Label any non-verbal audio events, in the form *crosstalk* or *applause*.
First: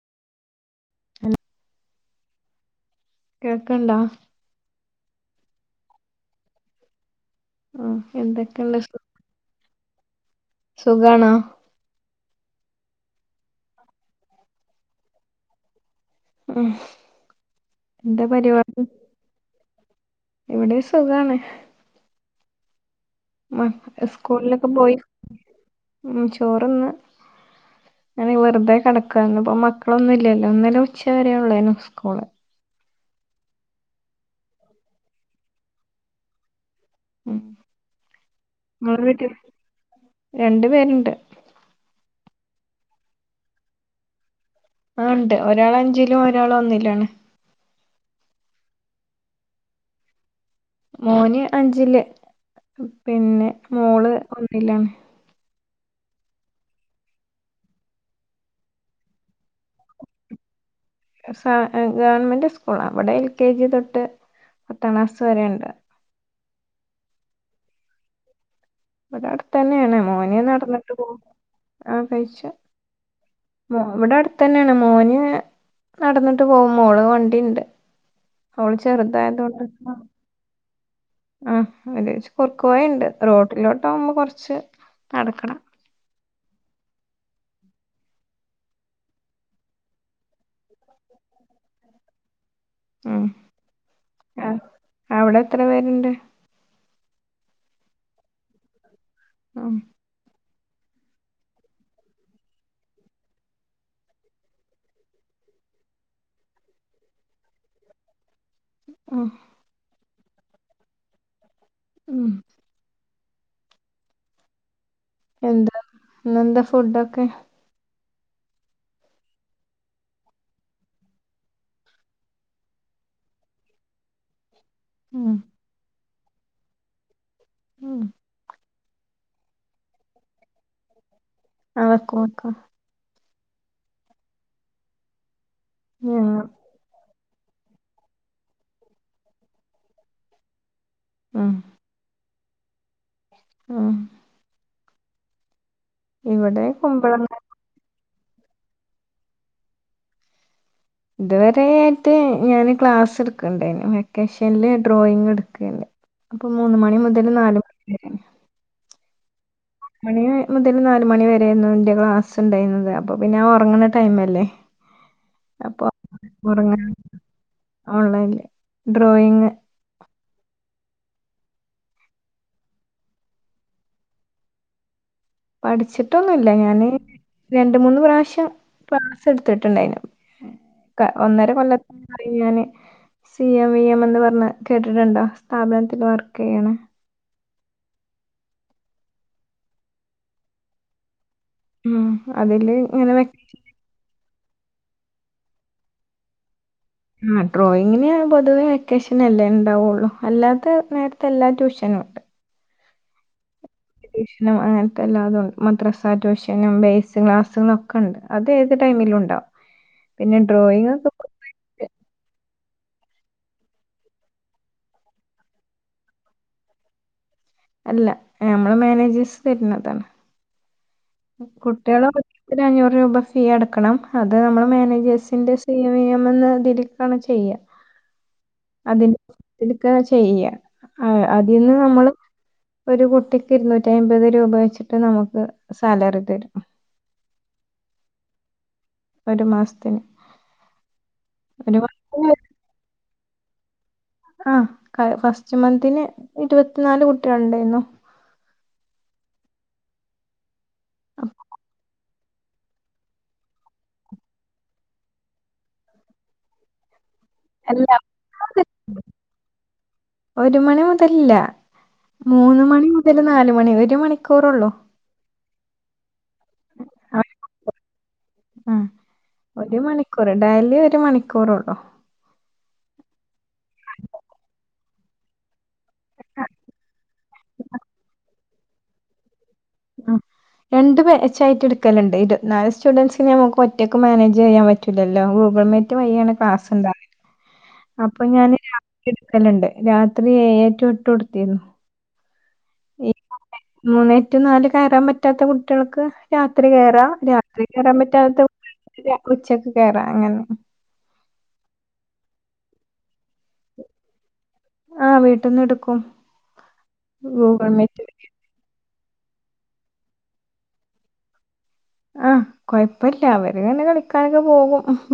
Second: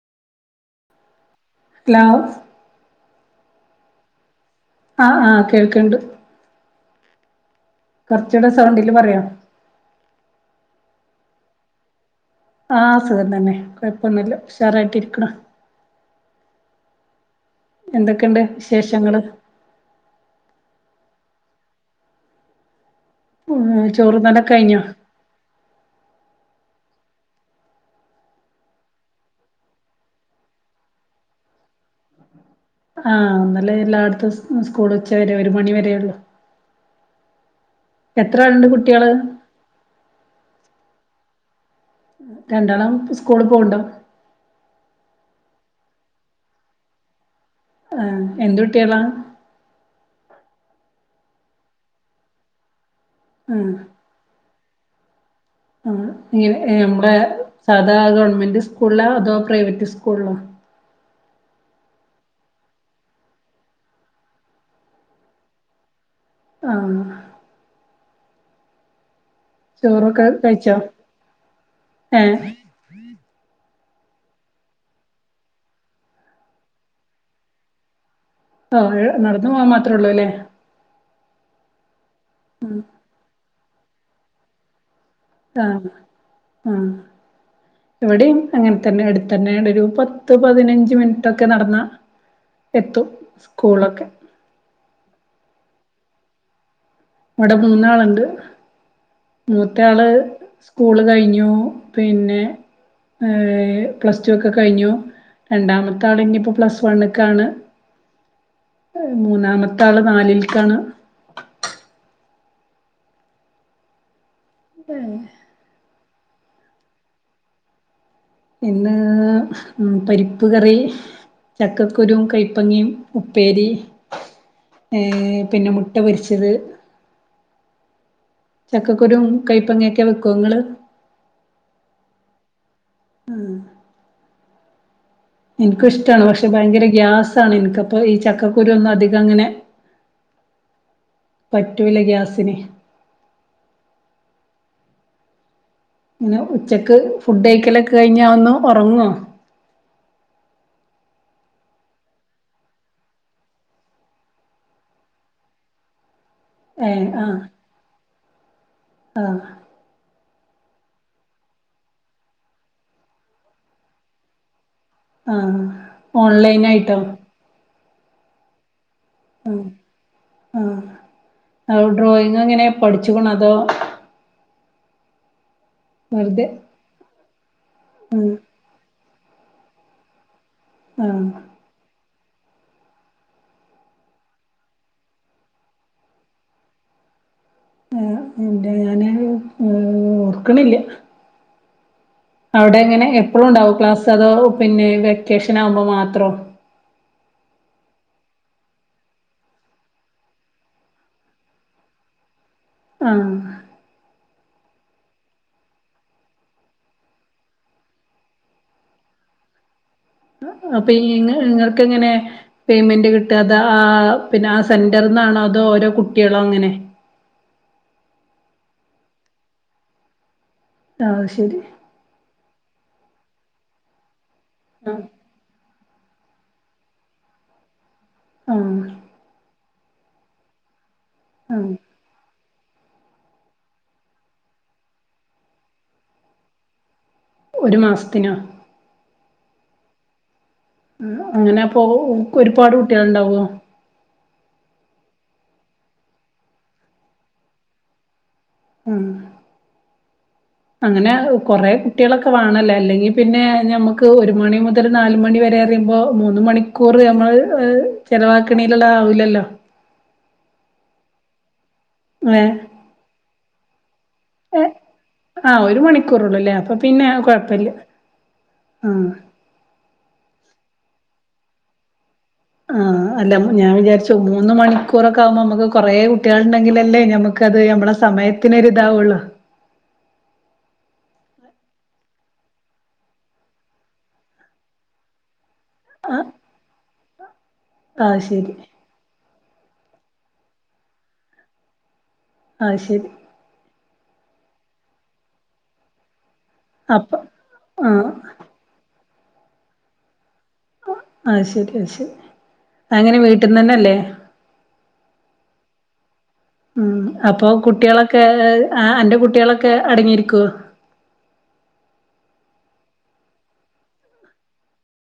Him hello കേക്ക്ണ്ടോ? ആഹ് ആഹ് കേൾക്ക്ണ്ട് ആഹ് കൊറചൂടെ എന്തൊക്കെണ്ട് സൗണ്ടില് പറയോ? സുഖണോ? ആഹ് സുഖം തന്നെ കൊഴപ്പൊന്നുല്ല ഉഷാറായിട്ടിരിക്ക്ണ്. ഉം എന്താ എന്തൊക്കെണ്ട് പരിപാടി? വിശേഷങ്ങള് ഇവിടേം സുഖാണ്. മം ചോറുന്നലൊക്കെ സ്കൂളിലൊക്കെ കഴിഞ്ഞോ പോയി ഉം ചോറ്ന്ന്. ഞാനെ വെറുതെ കടക്കാണ് ഇന്ന്പ്പോ മക്കളൊന്നുല്ലല്ലോ, ഇന്നലെ ഉച്ച വരേയോള്ളയ്നു സ്കൂള്. ആഹ് ഇന്നല്ലേ എല്ലാട്ത്തും സ്കൂള് ഉച്ച വരെ ഒരു മണി വരെയോള്ളു. ഉം എത്ര ആളുണ്ട് കുട്ടികള് *unintelligible* ക്ക് രണ്ട് പേര്ണ്ട് രണ്ടാളും സ്കൂള് പോവ്ണ്ടോ? ആഹ്ണ്ട് ഒരാള് അഞ്ചിലും ഒരാള് ഒന്നിലാണ്. ആഹ് എന്ത്‌ കുട്ട്യാളാ? മോന് അഞ്ചില് പിന്നെ ആഹ് മോള് ഒന്നിലാണ്. ആഹ് ഇഞ് എഹ് നമ്മ്ടെ സാധാ ഗവൺമെന്റ് സ്കൂളിലാ അതോ പ്രൈവറ്റ് സ്കൂളിലോ? സ എഹ് ഗവൺമെന്റ് സ്കൂള്ലാ അവടെ എൽ കെ ജി തൊട്ട് പത്താം ക്ലാസ് വരെണ്ട് ആഹ് ഇവടെ അട്ത്ത് തന്നെയാണ് ചോറൊക്കെ മോന് കഴിച്ചോ നടന്ന്ട്ട് പോവും. ആഹ് ഏഹ് കഴിച്ചു. മോ ഇവ്ടെ അട്ത്തെന്നെ ആണ് മോന് നടന്ന്ട്ട് പോവും. മോള് വണ്ടിണ്ട് ഓള് ഓഹ് നടന്നു ചെറുതായതൊണ്ട് പോവാൻ മാത്രേ ആഹ് ഉള്ളൂ ല്ലേ ആഹ് ഒര് കുറുക്ക് വഴിണ്ട് റോട്ടിലോട്ടോവുമ്പോ കൊർച്ച് നടക്കണം. ആഹ് ആഹ് ഇവടിം അങ്ങൻതന്നെ അട്ത്തന്നെ ആയോണ്ടോരു പത്ത് പതിനഞ്ച് മിൻറ്റൊക്കെ നടന്നാ എത്തും സ്കൂളൊക്കെ ആഹ്. അവടെ എത്ര പേര്ണ്ട്? ഇവടെ മൂന്നാള്ണ്ട് ഉം മൂത്തായാള് സ്കൂള് കഴിഞ്ഞു, പിന്നെ എഹ് പ്ലസ് ടു ഒക്കെ കഴിഞ്ഞു. രണ്ടാമത്തെ ആള് ഇഞ്ഞിപ്പോ പ്ലസ് വണ്ണ്ക്കാണ്. ഉം മൂന്നാമത്തെ ആള് നാലിൽക്കാണ്. ഉം ഏഹ് എന്താ ഇന്നെന്താ ഫുഡൊക്കെ? ഇന്ന് മം പരിപ്പ് കറി ചക്കക്കുരും കൈപ്പങ്ങയും ഉപ്പേരി ഉം ഏഹ് പിന്നെ മുട്ട പൊരിച്ചത് ഉം ചക്കക്കുരും കൈപ്പങ്ങൊക്കെ വെക്കോ നിങ്ങള്. ആ വെക്കും വെക്കും. ഉം. എനിക്കിഷ്ടമാണ്. ഞങ്ങ പക്ഷെ ഭയങ്കര ഗ്യാസാണ് ഇനിക്ക്. അപ്പം ഈ ചക്കക്കുരു ഒന്നും അധികം അങ്ങനെ ഉം പറ്റൂല്ല ഗ്യാസിന്. ആ. ഇങ്ങനെ ഇവിടെ ഉച്ചക്ക് കുമ്പളങ്ങ ഫുഡയ്ക്കലൊക്കെ കഴിഞ്ഞാൽ ഒന്ന് ഉറങ്ങോ? ഇതുവരെ ആയിട്ട് ഞാന് ക്ലാസ് എടുക്കണ്ടായിരുന്നു, വെക്കേഷൻല് ഡ്രോയിങ്ങ് എടുക്കണ്ട്. അപ്പൊ മൂന്ന് ഏ. മണി മുതൽ ആഹ്. നാല് മണി വരെ ആഹ്. മണി മുതൽ നാല് മണി വരെയായിരുന്നു എന്റെ ക്ലാസ് ഉണ്ടായിരുന്നത് അപ്പൊ പിന്നെ ഉറങ്ങ്ണ ടൈമല്ലേ. ആഹ് അപ്പൊ ഓറങ്ങ, ഓൺലൈനായിട്ടോ ഓൺലൈനില് ഡ്രോയി ആ ആ അ ഡ്രോയിങ് എങ്ങനെ പഠിച്ച്ക്ണോ അതോ വെറുതെ പഠിച്ചിട്ടൊന്നുമില്ല ഞാന്. രണ്ട് മൂന്ന് പ്രാവശ്യം ക്ലാസ് എടുത്തിട്ടുണ്ടായിര്ന്നു. ആഹ് ഒന്നര കൊല്ലത്ത ഞാന് സി എം വി എം എന്ന് പറഞ്ഞെ കേട്ടിട്ടുണ്ടോ സ്ഥാപനത്തിൽ വർക്ക് ചെയ്യണെ ആ പിന്നെ ഞാനത് ഓർക്ക്ണില്ല. ഉം അത അവിടെ അങ്ങനെ എപ്പളും ഉണ്ടാവോ ക്ലാസ്സ് അതോ പിന്നെ വെക്കേഷൻ ആകുമ്പോ മാത്രം. ആ ഡ്രോയിങ്ങിന് പൊതുവെ വെക്കേഷനല്ലേ ഉണ്ടാവുള്ളു. അല്ലാത്ത നേരത്ത് എല്ലാ ട്യൂഷനും ഉണ്ട്. ആഹ്. ട്യൂഷനും അങ്ങനത്തെ എല്ലാതും മദ്രസാ ട്യൂഷനും, ബേസ് ക്ലാസ്സും, ഒക്കെ ഉണ്ട്. അത് ഏത് ടൈമിലും ഉണ്ടാവും. പിന്നെ ഡ്രോയിങ് അപ്പൊ ഒക്കെ ഈ നിങ്ങക്ക് പൊതുവായിട്ട് എങ്ങനെ. പേയ്മെന്റ് കിട്ട, അത് ആ പിന്നെ ആ സെന്ററിൽ നിന്നാണോ, അതോ ഓരോ കുട്ടികള് അങ്ങനെ. അല്ല നമ്മള് മാനേജേഴ്സ് തരുന്നതാണ്. ആഹ് ശരി കുട്ടികൾ ഓരോരുത്തരും അഞ്ഞൂറ് രൂപ ഫീ അടുക്കണം അത് നമ്മള് ആഹ് മാനേജ് സിന്റെ സി എം ഇ എമ്മ് ന്ന് ഇതിൽക്കാണ് ചെയ്യ. ആഹ്. അതിന്റെടുക്ക ചെയ്യുക. ആഹ് അതീന്ന് നമ്മള് ഒരു കുട്ടിക്ക് ഇരുന്നൂറ്റി അമ്പത് രൂപ വെച്ചിട്ട് നമുക്ക് സാലറി തരും. ഒരു മാസത്തിനോ? ഒരു മാസത്തിന്. ഉം ഒരു അങ്ങനെപ്പൊ മാസത്തിന് ഒരുപാട് കുട്ടികൾ ഉണ്ടാവോ? ആ ഫസ്റ്റ് മന്തിന് ഇരുപത്തിനാല് കുട്ടികൾ ഉണ്ടായിരുന്നു. ആ അങ്ങനെ കൊറെ കു കുട്ടികളൊക്കെ വേണമല്ലോ. അല്ലെങ്കിൽ പിന്നെ നമുക്ക് ഒരു മണി മുതൽ നാല് മണി വരെ പറിയുമ്പോ മൂന്ന് മണി കൂറ് നമ്മള് അല്ല ചെലവാക്ക്ണേല്ള്ളതാവൂലല്ലോ. ഒരു മണി മുതലില്ല. മൂന്ന് മണി മുതൽ നാല് മണി. ഒരു മണിക്കൂറൊള്ളോ ആ ഒരു മണിക്കൂറള്ളുല്ലേ. അപ്പൊ പിന്നെ അവ കുഴപ്പല്ല. ആ ഒരു മണിക്കൂറ്. ഡെയിലി ഒരു മണിക്കൂറൊള്ളു. ആ അല്ല ഞാൻ വിചാരിച്ചു മൂന്ന് മണിക്കൂറൊക്കെ ആവുമ്പോ നമുക്ക് കുറേ കുട്ടികൾ ആഹ്. ഉണ്ടെങ്കിലല്ലേ, ഞമ്മക്കത് നമ്മളെ സമയത്തിനൊരിതാവുള്ളു. ആഹ്. രണ്ട് ബാച്ച് ആയിട്ട് എടുക്കലുണ്ട്. ഇരുത്തി നാല് സ്റ്റുഡൻറ്സിനെ നമുക്ക് ഒറ്റക്ക് മാനേജ് ചെയ്യാൻ പറ്റൂല്ലല്ലോ? ഗൂഗിൾ മീ റ്റ് വയ്യാണ് ക്ലാസ്ണ്ടാവ് ല് ആഹ് അപ്പൊ ശരി ഞാന് രാത്രി ഇട്ക്കല്ണ്ട് രാത്രി ഏയേ ടു ഏട്ട് ഇട്ത്തിര്ന്നു അഹ്ശരി മൂന്നേ റ്റു നാല് കയറാൻ പറ്റാത്ത കുട്ട്യാൾക്ക് രാത്രി കേറാം അപ്പൊ രാത്രി കേറാൻ ആഹ് പറ്റാത്ത കുട്ട്യാക്ക് ഉച്ചക്ക് കേറാ അങ്ങനെ അഹ്ശരി അഹ്ശരി അഎങ്ങനെ വീട്ട്ന്നന്നെ അല്ലേ ആഹ് വീട്ടിന്ന് ഇട്ക്കും ഉം അപ്പൊ കുട്ട്യാളൊക്കെ ആഹ് അന്റെ കുട്ട്യാളൊക്കെ അടങ്ങിയിരിക്കോ ആഹ് കൊഴപ്പല്ല അവര് ഇങ്ങനെ കളിക്കാനൊക്കെ പോവും